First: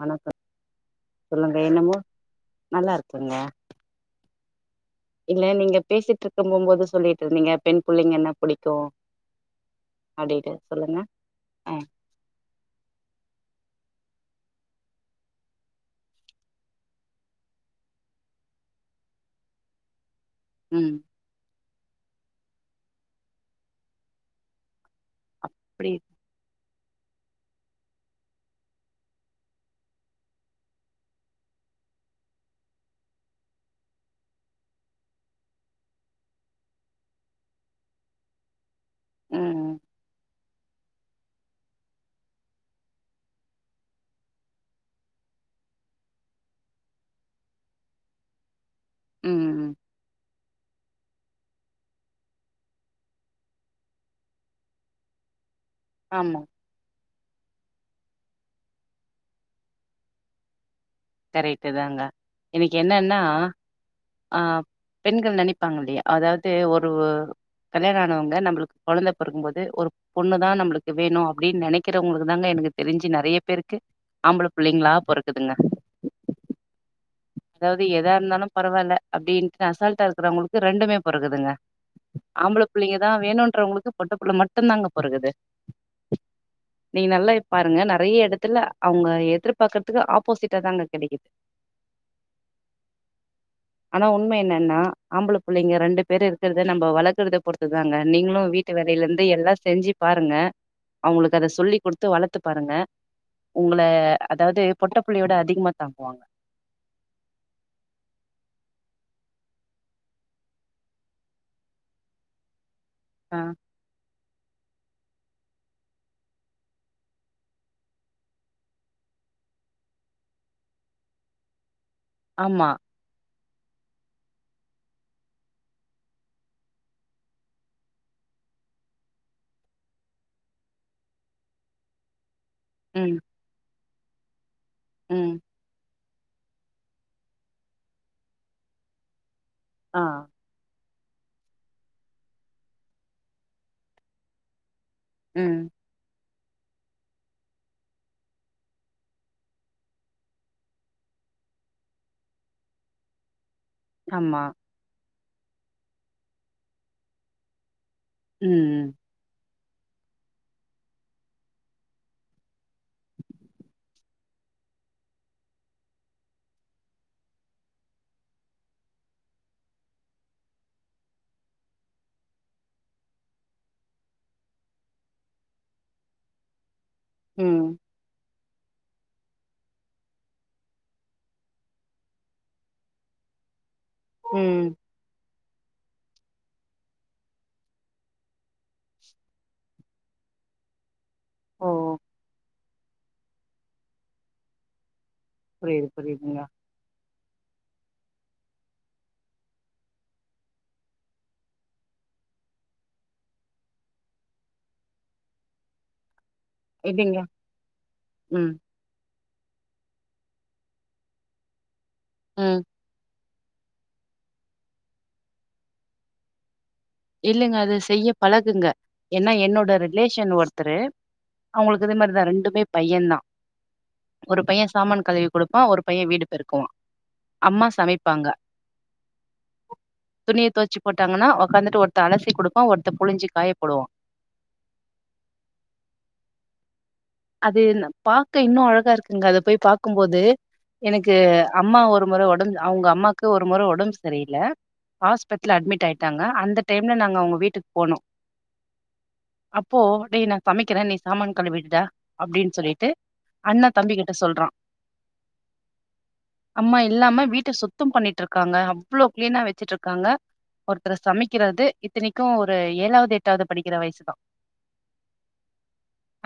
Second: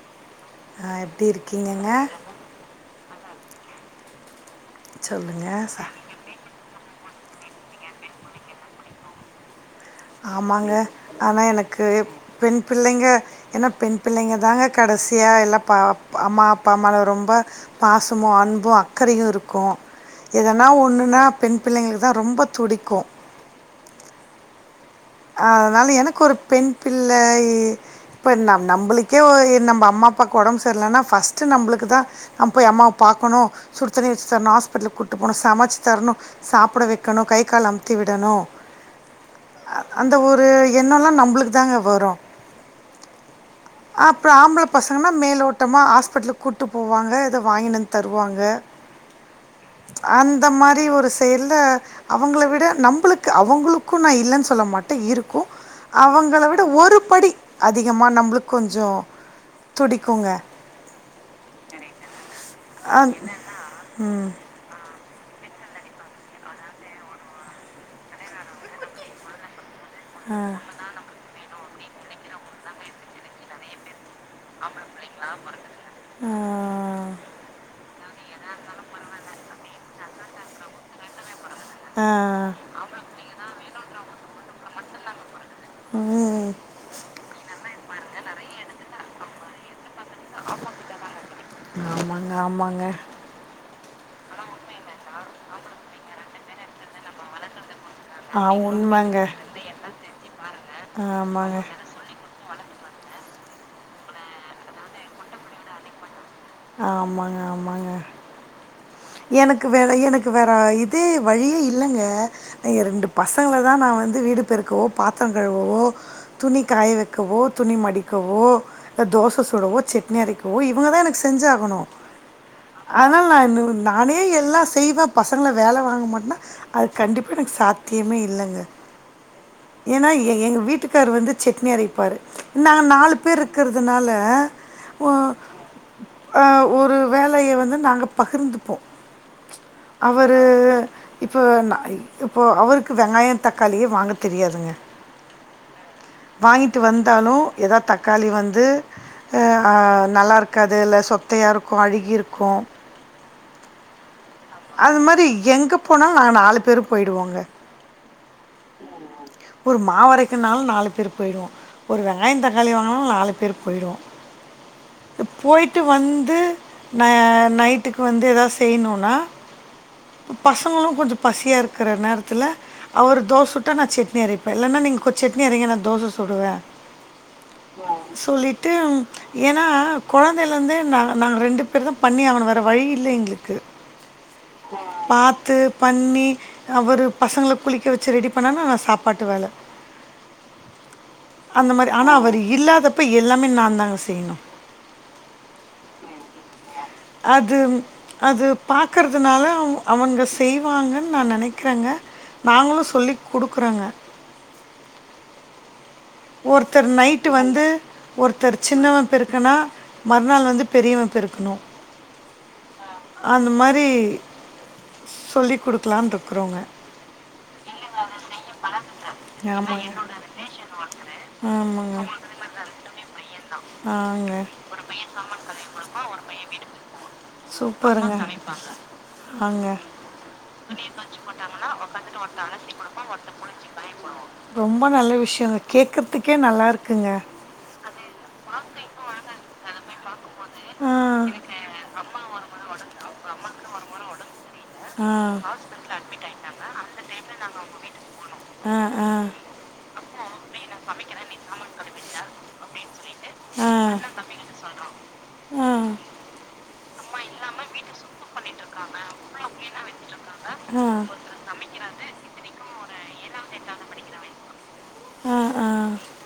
வணக்கம் ஆ, எப்படி சொல்லுங்க இருக்கீங்கங்க? என்னமோ நல்லா இருக்கங்க சொல்லுங்க. இல்ல ச நீங்க பேசிட்டு இருக்க போம்போது சொல்லிட்டு இருந்தீங்க பெண் புள்ளைங்கனா புடிக்கும் ஆமாங்க ஆனா எனக்கு பெண் பிள்ளைங்க ஏனா பெண் பிள்ளைங்க தாங்க கடைசியா எல்லா பாப் அம்மா அப்பா மேல ரொம்ப பாசமோ அன்போ அக்கறையு இருக்கும் எதனா ம் ஒன்னுனா பெண் பிள்ளைங்களுக்கு தா ரொம்ப துடிக்கும் ஆ அதனால புரியுது. எனக்கு ஒரு பெண் பிள்ளையி இப்போ நம் நம்பளுக்கே ஓ ஏ நம்ப அம்மா அப்பாக்கு ஒடம்பு சரில்லனா ஃபஸ்ட்டு நம்பளுக்கு தா நம் போய் அம்மாவ பாக்கணு சுடுத்தண்ணி வெச்சு தரணு ஹாஸ்பிட்லுக்கு கூட்டு போணு சமச்சி தர்ணு சாப்பட வெக்கணு கை கால் அம்த்தி விடணு ம் ம் அந்த ஒரு எண்ணோல்லா நம்பளுக்கு தாங்க வரோ அ அப்றோ ஆம்பள பசங்கனா மேலோட்டமா ஹாஸ்பிட்லுக்கு கூட்டு போவாங்க எதோ வாங்கினு வந்து தருவாங்க ம் அந் த மாரி ஒரு செயல்ல அவங்கள விட நம்பளுக்கு அவங்களுக்கும் நா இல்லன் சொல்ல மாட் ட இருக்கோ ஆமா அவங்கள விட் ஒரு படி அதிகமா நம்புளுக்கு கொஞ்சோ துடிக்குங்க கரெட்டு தாங்க எனிக்கு ஆ என்னன்னா ம் ஆ பெண்கள் நெனைப்பாங்க இல்லையா அதாவது ஒரு கல்யாண ஆனவங்க நம்புளுக்கு கொழந்த பொறக்கும்போது ஒரு ஆ பொண்ணு தா நம்புளுக்கு வேணு அப்டின் நெனைக்கிறவங்களுக்கு தாங்க எனக்கு தெரிஞ்சு நெறைய பேருக்கு ஆம்பள புள்ளைங்களா பொறக்குதுங்க ஆ அதாவது எதா இருந்தாலு பரவால்ல அப்டின்ட்டு அசால்ட்டா இருக்கிறவங்களுக்கு ரெண்டுமே பொறக்குதுங்க ஆ ஆ ஆம்பள புள்ளைங்கதா வேணுன்றவங்களுக்கு பொட்ட புள்ள மட்டும்தாங்க பொறக்குது ம் நீங்க நல்லா பாருங்க நெறைய எடத்துல அவங்க எதிர் பாக்கறதுக்கு ஆப்போசிட்டா தாங்க கெடைக்குது ஆமாங்க ஆமாங்க ஆனா உண்ம என்னன்னா ஆம்பள புள்ளைங்க ரெண்டு பேரு இருக்கறத நம்ம வளக்கறத பொறுத்து துதாங்க ஆ நீங்களும் வீட்டு வேலையில இருந்து உண்மைங்க எல்லா செஞ்சு பாருங்க அவுங்களுக்கு அத ஆமாங்க சொல்லி குடுத்து வளத்து பாருங்க உங்கள அதாவது பொட்ட புள்ளியோட அதிகமா தாங்குவாங்க ஆமாங்க ஆமாங்க எனக்கு வேற எனக்கு வேற இதே வழியே இல்லங்க எ ரெண்டு ஆ பசங்கள தா நா வந்து வீடு பெருக்கவோ பாத்திர கழுவவோ துணி காய வெக்கவோ துணி மடிக்கவோ தோச சுடவோ சட்னி அரைக்கவோ இவங்கதா எனக்கு செஞ்சி ஆகணு ஆமா அதனால் நா இவுனுங்குளுக் நானே எல்லா செய்வே பசங்கள வேலை வாங்க மாட்னா அது கண்டிப்பா எனக்கு சாத்தியமே இல்லங்க ஏனா ஏ எங்க வீட்டுக்காரு வந்து சட்னி அரைப்பாரு நாங்க நாலு ம் பேர் இருக்கிறதுனால ஓ ம் அ ஒரு வேலைய வந்து நாங்க பகிர்ந்துப்போ ஆ அவரு இப்போ ந இப்போ அவருக்கு வெங்காய தக்காளியே வாங்க தெரியாதுங்க ம் வாங்கிட்டு வந்தாலு எதாவது தக்காளி வந்து எ ஆ நல்லா இருக்காது இல்ல சொத்தையா இருக்கு அழுகியிருக்கு ஆமா அது மாரி எங்க போனாலு நாங்க நாலு பேரு போயிடுவோங்க ம் ஒரு மாவு அரைக்கன்னாலு நாலு பேர் போய்டுவோ ஒரு வெங்காயம் தக்காளி வாங்கினாலு நாலு பேர் போயிடுவோ இப்ப போயிட்டு வந்து ந நைட்டுக்கு வந்து எதாவது செய்ணுனா பசங்களு கொஞ்ச பசியா இருக்குற நேரத்துல அவரு தோச சுட்டா நா செட்னி அரைப்பே இல்லன்னா நீங்க கொ செட்னி அரைங்க நா தோச சுடுவே ம் ம் அ சொல்லிட்டும் ஏனா கொழந்தைலயிருந்தே நாங் நாங்க ரெண்டு பேர் தா பண்ணி தா ஆவனு வேற வழி இல்ல எங்ளுக்கு ம் பாத்து பண்ணி அவரு பசங்கள குளிக்க வெச்சு ரெடி பண்ணா நா சாப்பாட்டு வேல ஓ அந்த மாரி ஆனா அவரு இல்லாதப்ப எல்லாமே நா தாங்க செய்ணு பிரேயரு பண்ணிருக்கிங்க அதும் அது பாத் பாக்கறதுனால அவ அவங்க செய்வாங்கன்னு நா நெனைக்கிறேங்க நாங்களு சொல்லி குடுக்குறோங்க ஒருத்தர் இதுங்க நைட்டு வந்து ம் ஒருத்தர் சின்னவ பெருக்கு பெருக்குன்னா மறுநாள் வந்து பெரியவ பெருக்கணு ம் அந்த மாரி சொல்லி குடுக்கலான்னு இருக்குறோங்க இல்லங்க அத செய்ய பழகுங்க ஏன்னா என்னோட ஆமாங்க ரிலேஷன் ஒருத்தரு அவுங்களுக்கு இதே ஆமாங்க மாரித ரெண்டுமே பையன் தா ஆங்க ஒரு அம்மா பைய சாமான் கழுவி கொடுப்பா ஒரு பைய வீடு பெருக்குவா அம்மா சூப்பருங்க சமைப்பாங்க ஆங்க துணிய தொவச்சு போட்டாங்கன்னா உக்காந்துட்டு ஒரு த்த அலசி குடுப்பா ஒருத்த புழிஞ்சு காய போடுவா ரொம்ப நல்ல விஷியங்க கேக்குறதுக்கே நல்லா இருக்குங்க அது பாக்க இன்னு அழகா இருக்குங்க அதை போய் பாக்கும்போது எனக்கு ஆ அம்மா ஒரு முறை ஒடம்பு அவுங்க அம்மாக்கு ஒரு முறை ஒடம்பு சரியில்ல ஆ ஹாஸ்பிட்டல்ல அட்மிட் ஆயிட்டாங்க அந்த டைம்ல நாங்க அவுங்க வீட்டுக்கு போனோ ஆ ஆ அப்போ டேய் நா சமைக்கிறே நீ சாமான் கழுவிடுடா அப்படின்னு சொல்லிட்டு அண்ணா ஆ தம்பி கிட்ட சொல்றா ஆ அம்மா இல்லாம வீட்ட சுத்தம் பண்ணிட்டு இருக்காங்க அவ்வளோ கிளீனா வச்சிட்டு இருக்காங்க ஒருத்தர் ஆ சமைக்கிறது இத்தனைக்கு ஒரு ஏழாவது எட்டாவது படிக்கிற வயசு தா ஆ ஆ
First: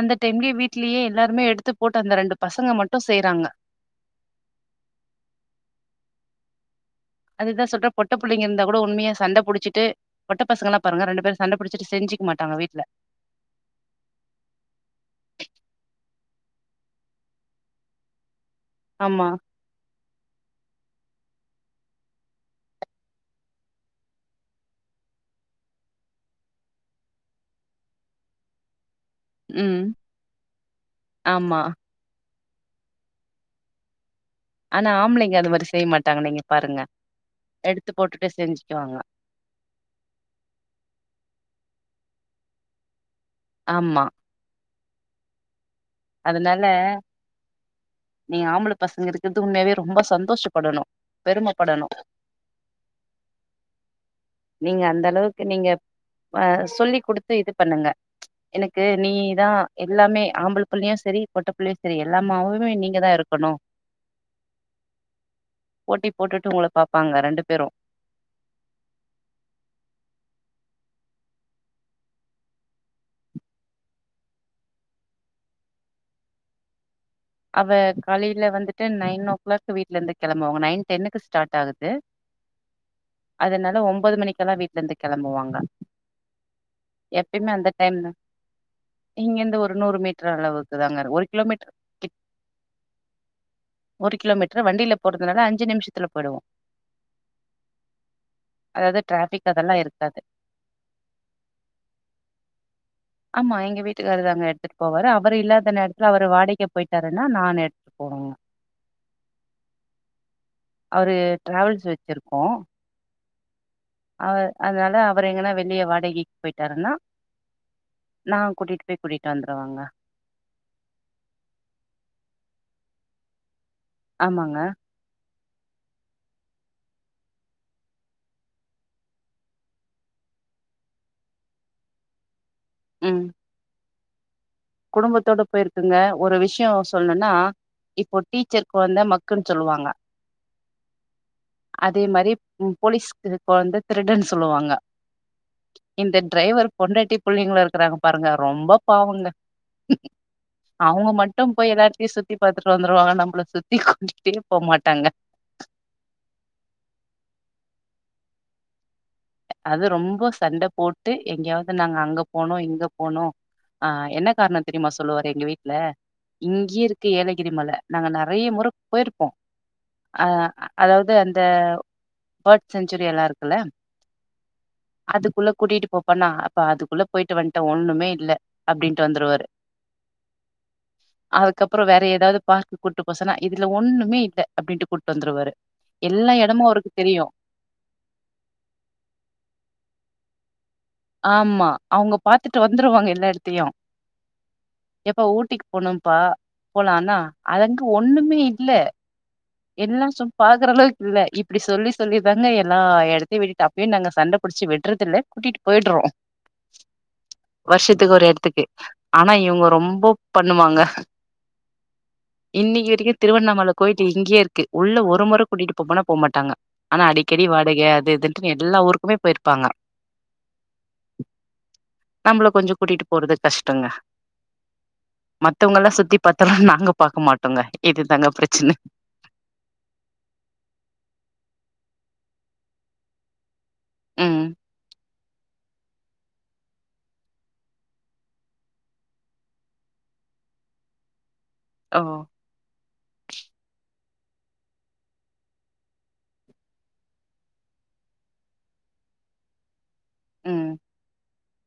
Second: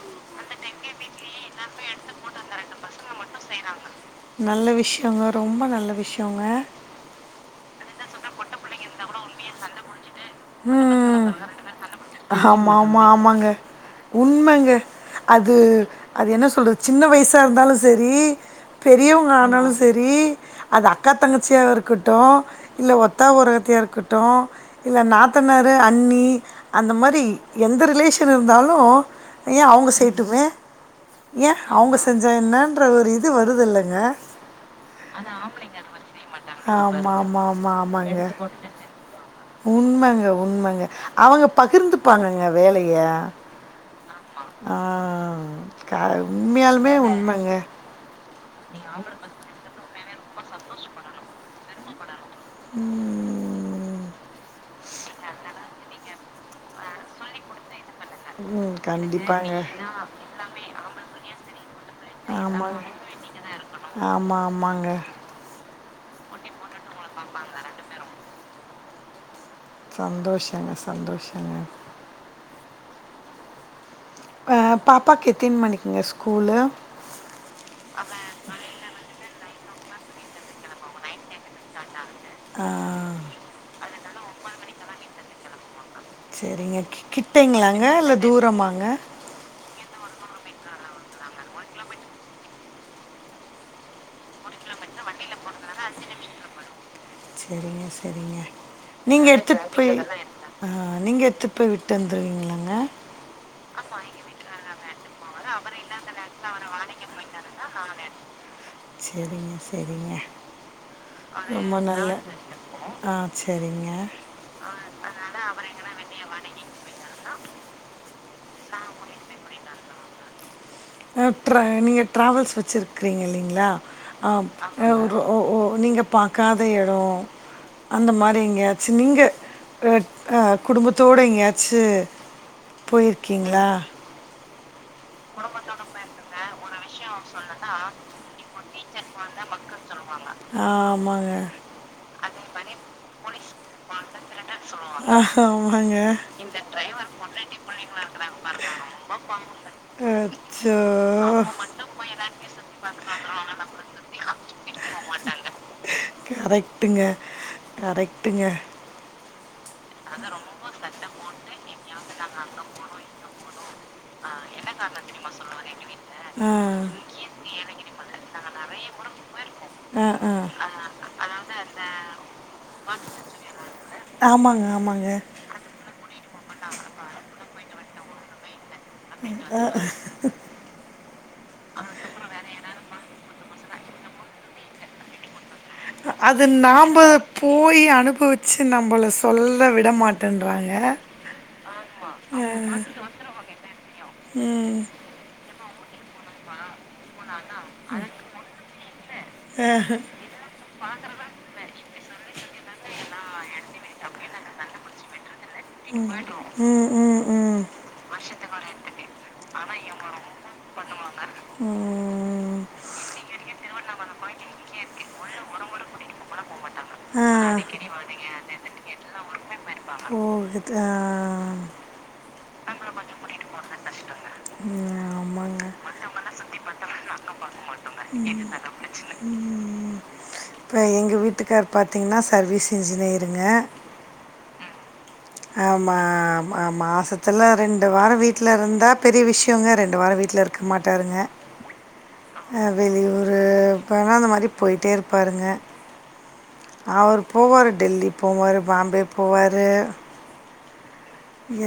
அந்த டைம்லயே வீட் டுலயே எல்லாருமே எடுத்து போட்டு அந்த ரெண்டு பசங்க மட்டு செய்யறாங்க ஆமா நல்ல விஷியங்க ரொம்ப நல்ல விஷியங்க அதுதா சொல்றே பொட்ட புள்ளைங்க இருந்தா கூட உண்மையா சண்டை புடிச்சிட்டு பொட்ட பசங்க எல்லா பாருங்க ரெண்டு ம் பேரு சண்ட புடிச்சுட்டு செஞ்சுக்க மாட்டங்க ஆமா, வீட்டுல ஆமா, ஆமாங்க உண்மைங்க அது அது என்ன சொல்றது சின்ன வயசா இருந்தாலு செரி ஆமா பெரியவங்க ஆனாலு செரி அது அக்கா தங்கச்சியா இருக்கட்டு இல்ல ஒத்தா ஓரகத்தியா இருக்கட்டு இல்ல நாத் நாத்தனாரு அண்ணி அந்த மாரி எந்த ரிலேஷன் இருந்தாலு ஏ ம் அவுங்க செய்யட்டுமே ஏ ஆமா அவுங்க செஞ்சா என்னன்ற ஒரு இது வருதுல்லைங்க ஆனா ஆம்பளைங்க அது மாரி செய்ய மாட்டாங்க நீங்க அது பாருங்க ஆமா, பாருங்க. ஆமா, ஆமா, எடுத்து ஆமாங்க. போட்டுட்டு எடுத்துக்கோ செஞ்சுக்குவாங்க உண்மைங்க உண்மைங்க அவுங்க பகிர்ந்துப்பாங்கங்க வேலைய ஆமா ஆமா ஆ க உண்மையாலுமே உண்மைங்க நீ ஆம்பளை பசங்க இருக்கிறதுக்கு உண்மையாவே ரொம்ப சந்தோஷப்படணு பெருமப்படணு உம் நீங்க அந்த அளவுக்கு நீங்க சொல்லி குடுத்து இது பண்ணுங்க ம், எனக்கு நீதா கண்டிப்பாங்க எல்லாமே ஆம்பள புள்ளையு சரி பொட்டை புள்ளையு சரி எல்லாமாவுமே நீங்க தா இருக் க்கனு ஆமா ஆமாங்க போட்டி போட்டுட்டு உங்கள பாப் பாப்பாங்க ரெண்டு பேரு சந்தோஷங்க சந்தோஷங்க பாப்பாக்கு எத்தினி மணிக்குங்க ஸ்கூலு அவ காலையில வந்துட்டு நைன் ஓ கிளாக் வீட்ல இருந்து கெளம்புவாங்க நைன் டென்னுக்கு ஸ்டார்ட் ஆகுது ஆ அதனால ஒம்பது மணிக்கெல்லாம் வீட்லருந்து கெளம்புவாங்க செரிங்க கிட்டகிளாங்க இல்ல தூரமாங்க இங்கிருந்து ஒரு நூறு மீட்டர் அளவுக்கு தாங்க ஒரு கிலோமீட்டர் கிட் ஒரு கிலோமீட் ரு வண்டில போறதுனால அஞ்சு நிமிஷத்துல போயிடுவோம் சரிங்க சரிங்க அதாவது நீங்கள் டிராபிக் எடுத்துகிட்டு அதெல்லாம் போய் இருக்காது ஆ நீங்க எடுத்துட்டு போய் விட்டு வந்துருவீங்களாங்க ஆமா எங்க வீட்டுக்காரர் தாங்க எடுத்துட்டு போவாரு அவரு இல்லாத நேரத்துல அவுரு வாடிக்கை போயிட்டாருன்னா நான் எடுத்து போவேன் செரிங்க செரிங்க அவரு ரொம்ப டிராவல்ஸ் நல்ல வச்சிருக்கோ ஆ செரிங்க அவர் அதனால அவர் எங்கன்னா வெளியே வாடகிக் போயிட்டார்னா நா கூட்டிட்டு போய் கூட்டிட்டு வந்துருவேங்க அ ட்ரெய்னி நீங்கள் ட்ராவல்ஸ் வச்சிருக்கீங்க இல்லீங்ளா ஆமாங்க ஆப் ஓஓ நீங்க பாக்காத எடோவ் அந்த மாரி எங்காச்சோ நீங்க குடும்பத்தோடு எங்கயாச்சு ம் போயிருக்கீங்ளா குடும்பத்தோட போயிருக்கேங்க ஒரு விஷ்யோ சொல்லோன்னா இப்போ டீச்சர் கொழந்த மக்குன்னு சொல்லுவாங்க ஆ ஆமாங்க அதே மாரி போலீஸ் கொழந்த திருடன் சொல்லுவாங்க ஆமாங்க இந்த டிரைவர் பொண்டாட்டி புள்ளிங்ளோ இருக்காங்க பாருங்க ரொம்ப பாவங்க அவுங்க அச்சோ மட்டோ போய் எல்லாத்தியு சுத்தி பாத்துட்டு வந்துருவாங்க நம்பள சுத்தி கூட்டிட்டே போ மாட்டாங்க கரெக்டுங்க கரெக்டுங்க அது ரொம்ப சண்ட போட்டு எங்கியாவ்து நாங்க அங்க போனோ இங்க போனோ ஆ என்ன கார்ணோ‌ தெரிமா சொல்லுவாரு எங்க வீட்ல ஆ இங்யே இருக்கு ஏலகிரி மல நாங்க நெறைய முற போயிருப்போ ஆ அ ஆ அதாவது அந்த பஹட் சென்சுரில்லா இருக்குல்ல ஆமாங்க ஆமாங் அதுக்குள்ள கூட்டிட்டு போப்பான்னாங்க பா அதுக்குள்ள போய்ட்டு வந்துட்டே ஒண்ணுமே இல்ல அப்டின் வந்துருவாரு ஆ, [inaudible] அதுக்கப்றோ வேற ஏதாவது பார்க்கு கூட்டு போசோன்னா இதுல ஒண்ணுமே இல்லை அப்டின்ட்டு கூட்டு வந்துருவாரு எல்லா அது எடமோ அவருக்கு நாம் தெரியோ போய் அனுபவிச்சி நம்பள சொல்ல விட மாட்டேன்றாங்க ஆமா அவங்க ஆ. பாத்துட்டு வந்துருவாங்க எல்லா எட்த்தியு ம் எப்போ ஊட்டிக்கு போனோ அப்பா போலான்னா அதங்கு ஒண்ணுமே இல்ல ஆ. எல்லாம் சும் பாக்குற அளவுக்கு இல்ல இப்டி சொல்லி சொல்லிதாங்க எல்லா எடத்தயோ விட்டுட்டா டின்நாங்க சண்டபுட்சி விட்ரதில்ல கூட்டிட் போயிட்றோ ம் ம் ம் வர்ஷத்துக்கு ஒரு எட்த்துக்கு ஆனா இவங்க ரொம்ப பண்ணுவாங்க ம், இன்னிக்கு வரைக்கும் திருவண்ணாமல போயிட்டு இருக்கு உள்ள ஒரு முற கூட்டிட்டு போம்மனா போ மாட்டாங்க ஆனா ஆ, அடிக்கடி வாடக அது இதுண்டு எல்லா ஊருக்குமே போயிருப்பாங்க ஓ இதுக்க நம்பள கொஞ்சோ கூட்டிட்டு போறது கஷ்டங்க ம், ஆமாங்க மத்தவங்கல்லா சுத்தி பார்த்தாலு நாங்க பாக்க மாட்டோங்க இதுதாங்க பிரச்சன ம் இப்ப எங்க வீட்டுக்கார் பாத்தீங்கன்னா சர்வீஸ் இன்ஜினியருங்க ம் ஆமா மா மாசத்துல ரெண்டு வாரோ வீட்ல இருந்தா பெரிய விஷ்யங்கோ ரெண்டு வாரோ வீட்ல இர் க்க மாட்டாருங்க ஓ வெளியூரு போனா அந்த மாரி போய்ட்டே இருப்பாருங்க அவர் போவாரு டெல்லி போவாரு பாம்பே போவாரு ம்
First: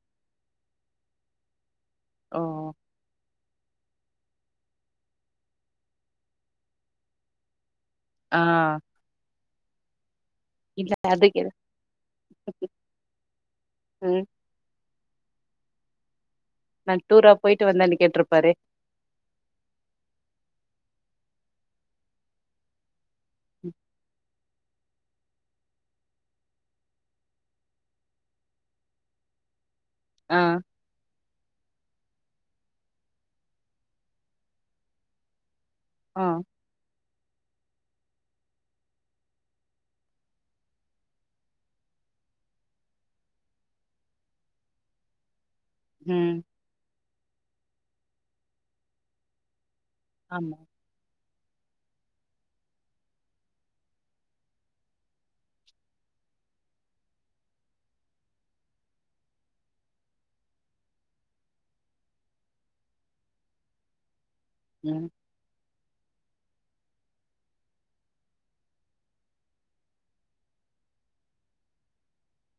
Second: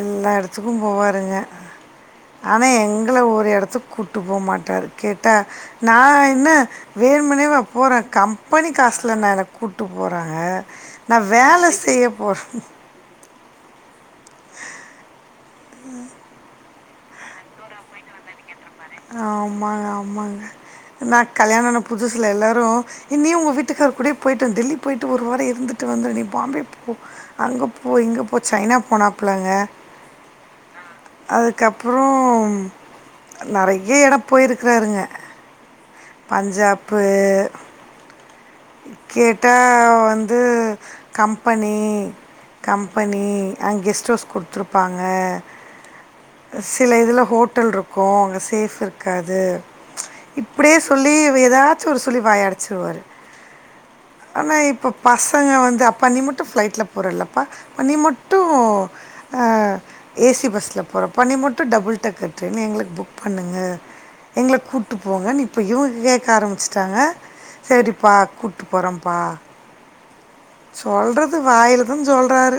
எல்லா எடத்துக்கு போவாருங்க ஓ ஆனா எங்கள ஒரு எடத்துக் கூட்டு போமாட்டாரு கேட்டா நா என்ன வேன்மின்னேவா போறே ஆ கம்பெனி காஸ்லனா என்ன கூட்டு போறாங்க இல்ல நா அதுக்கு எது- வேல செய்ய போ ம் நா டூரா போயிட்டு வந்தேன்னு கேட்ருப்பாரே ஆமாங்க ஆமாங்க நா கல்யாணோ ஆனா புதுசுல எல்லாரு இனி உங்க வீட்டுக்கார கூடே போயிட்டே டெல்லி போயிட்டு ஒரு வாரோ இருந்துட்டு வந்து நீ பாம்பே போ அங்க போ இங்க போ ச்சைனா போனாப்புள்ள க அ அதுக்கப்பறோ நெறைய எடோ போயிருக்கறாருங்க ஆ பஞ்சாப்பு கேட்டா வந்து கம்பெனி கம்பெனி அங் கெஸ்ட் ஹவுஸ் கொடுத்துருப்பாங்க ம் சில இதுல ஹோட்டல் இருக்கு அங்கே சேஃப் இருக்காது ச் ஆமா இப்டியே சொல்லி ஏதாச்சு ஒரு சொல்லி வாய அடச்சுருவாரு ஆனா இப்ப பசங்க வந்து அப்பா நீ மட்டு ஃப்ளைட்ல போறலப்பா நீ மட்டு அ ஏசி பஸ்ல போறப் பண்ணி மட்டு டபுள் டெக்கர் ட்ரெயன் எங்களுக்கு புக் பண்ணுங்க எங்கள கூட்டு ம் போங்க நீ இப்போ இவங்க கேக்க ஆரம்பிச்சட்டாங்க சரிப்பா கூட்டு போறப்பா சொல்றது வாயில தா சொல்றாரு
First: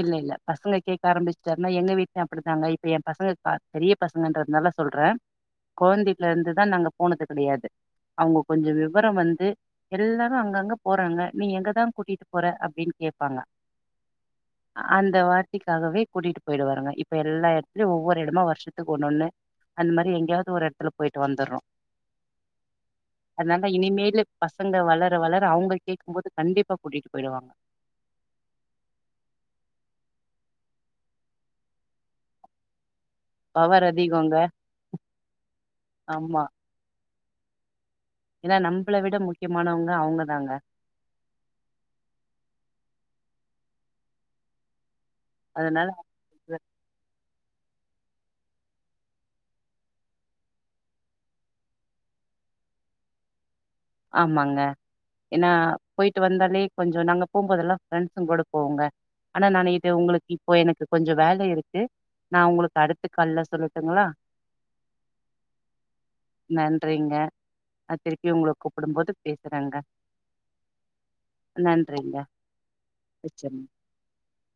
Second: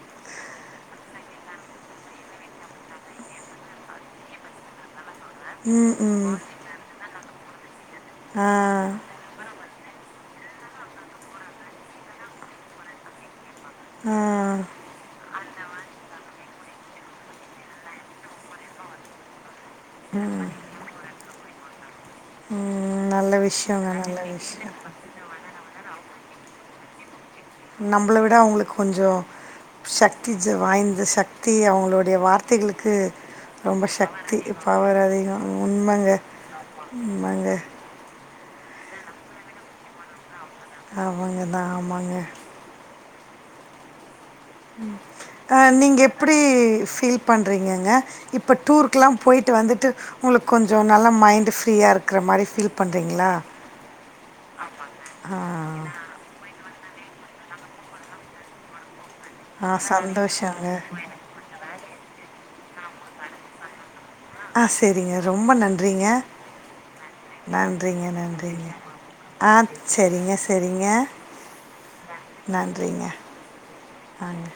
இல்ல இல்ல பசங்க கேக்க ஆரம்பிச்சுட்டாருன்னா எங்க வீட்லயு அப்டித்தாங்க இப்ப எ பசங்க பெரிய பசங்கன்றதுனால சொல்றே ம், குழந்தையில ம். இருந்துதா நாங்க போனது கிடையாது அவங்க ஆ, கொஞ்சோ விவரோ வந்து எல்லாரு அங்கங்க போறாங்க நீ எங்கதா கூட்டிட்டு போற அப்டின்னு கேப்பாங்க ம் அந்த வார்த்தைகாகவே கூட்டிட்டு போயிடுவாருங்க இப்ப எல்லா எடத்துலயு ஒவ்வொரு எடமா வருஷத்துக்கு ஒண்ணு ஒண்ணு அந்த மாரி எங்கயாவது ஒரு எடத்துல போயிட்டு வந்துர்றோ ம். நல்ல அதனால விஷயங்க. நல்ல இனிமேலு விஷயம். பசங்க வளர வளர வளர அவங்க கேக்கு போது கண்டிப்பா கூட்டிட்டு போயிடுவாங்க நம்மள விட அவங்களுக்கு கொஞ்சோ சக்தி ஜ வாய்ந்த சக்தி அவங்களுடய வார்த்தைகளுக்கு ரொம்ப பவர் அதிகோங்க சக்தி பவர் அதிகோ உண்மங்க ஆமா உண்மங்க ஏன்னா நம்பள விட முக்கியமானவங்க அவுங்க தாங்க அவுங்க தா ஆமாங்க ம் அ அதனால நீங்க எப்டி அவங்க- ஃபீல் பண்றீங்கங்க இப்ப டூருக்குக்குல்லா போயிட்டு வந்துட்டு உங்களுக்கு கொஞ்சோ நல்லா மைண்ட் ஃப்ரீயா இருக்குற மாரி ஃபீல் பண்றீங்களா ஆமாங்க ஏன்னா போயிட் போயிட்டு வந்தாலே கொஞ்சோ நாங்க போம்போதுல்லா ஃப்ரண்ட்ஸ்ங்க கூட போவோங்க ஆனா ஆ நான்னு இது உங்களுக்கு இப்போ சந்தோஷங்க எனக்கு கொஞ்சோ வேல இருக்கு நா உங்களுக்கு அடுத்து கால்லல சொல்லட்டுங்களா ஆ சேரிங்க ரொம்ப நன்றிங்க நன்றிங்க நான் நன்றிங்க திருப்பி உங்களை நன்றிங்க கூப்பிடும்போது ஆ பேசுறேங்க சேரிங்க சேரிங்க நன்றிங்க நன்றிங்க வச்சிருங்க நன்றி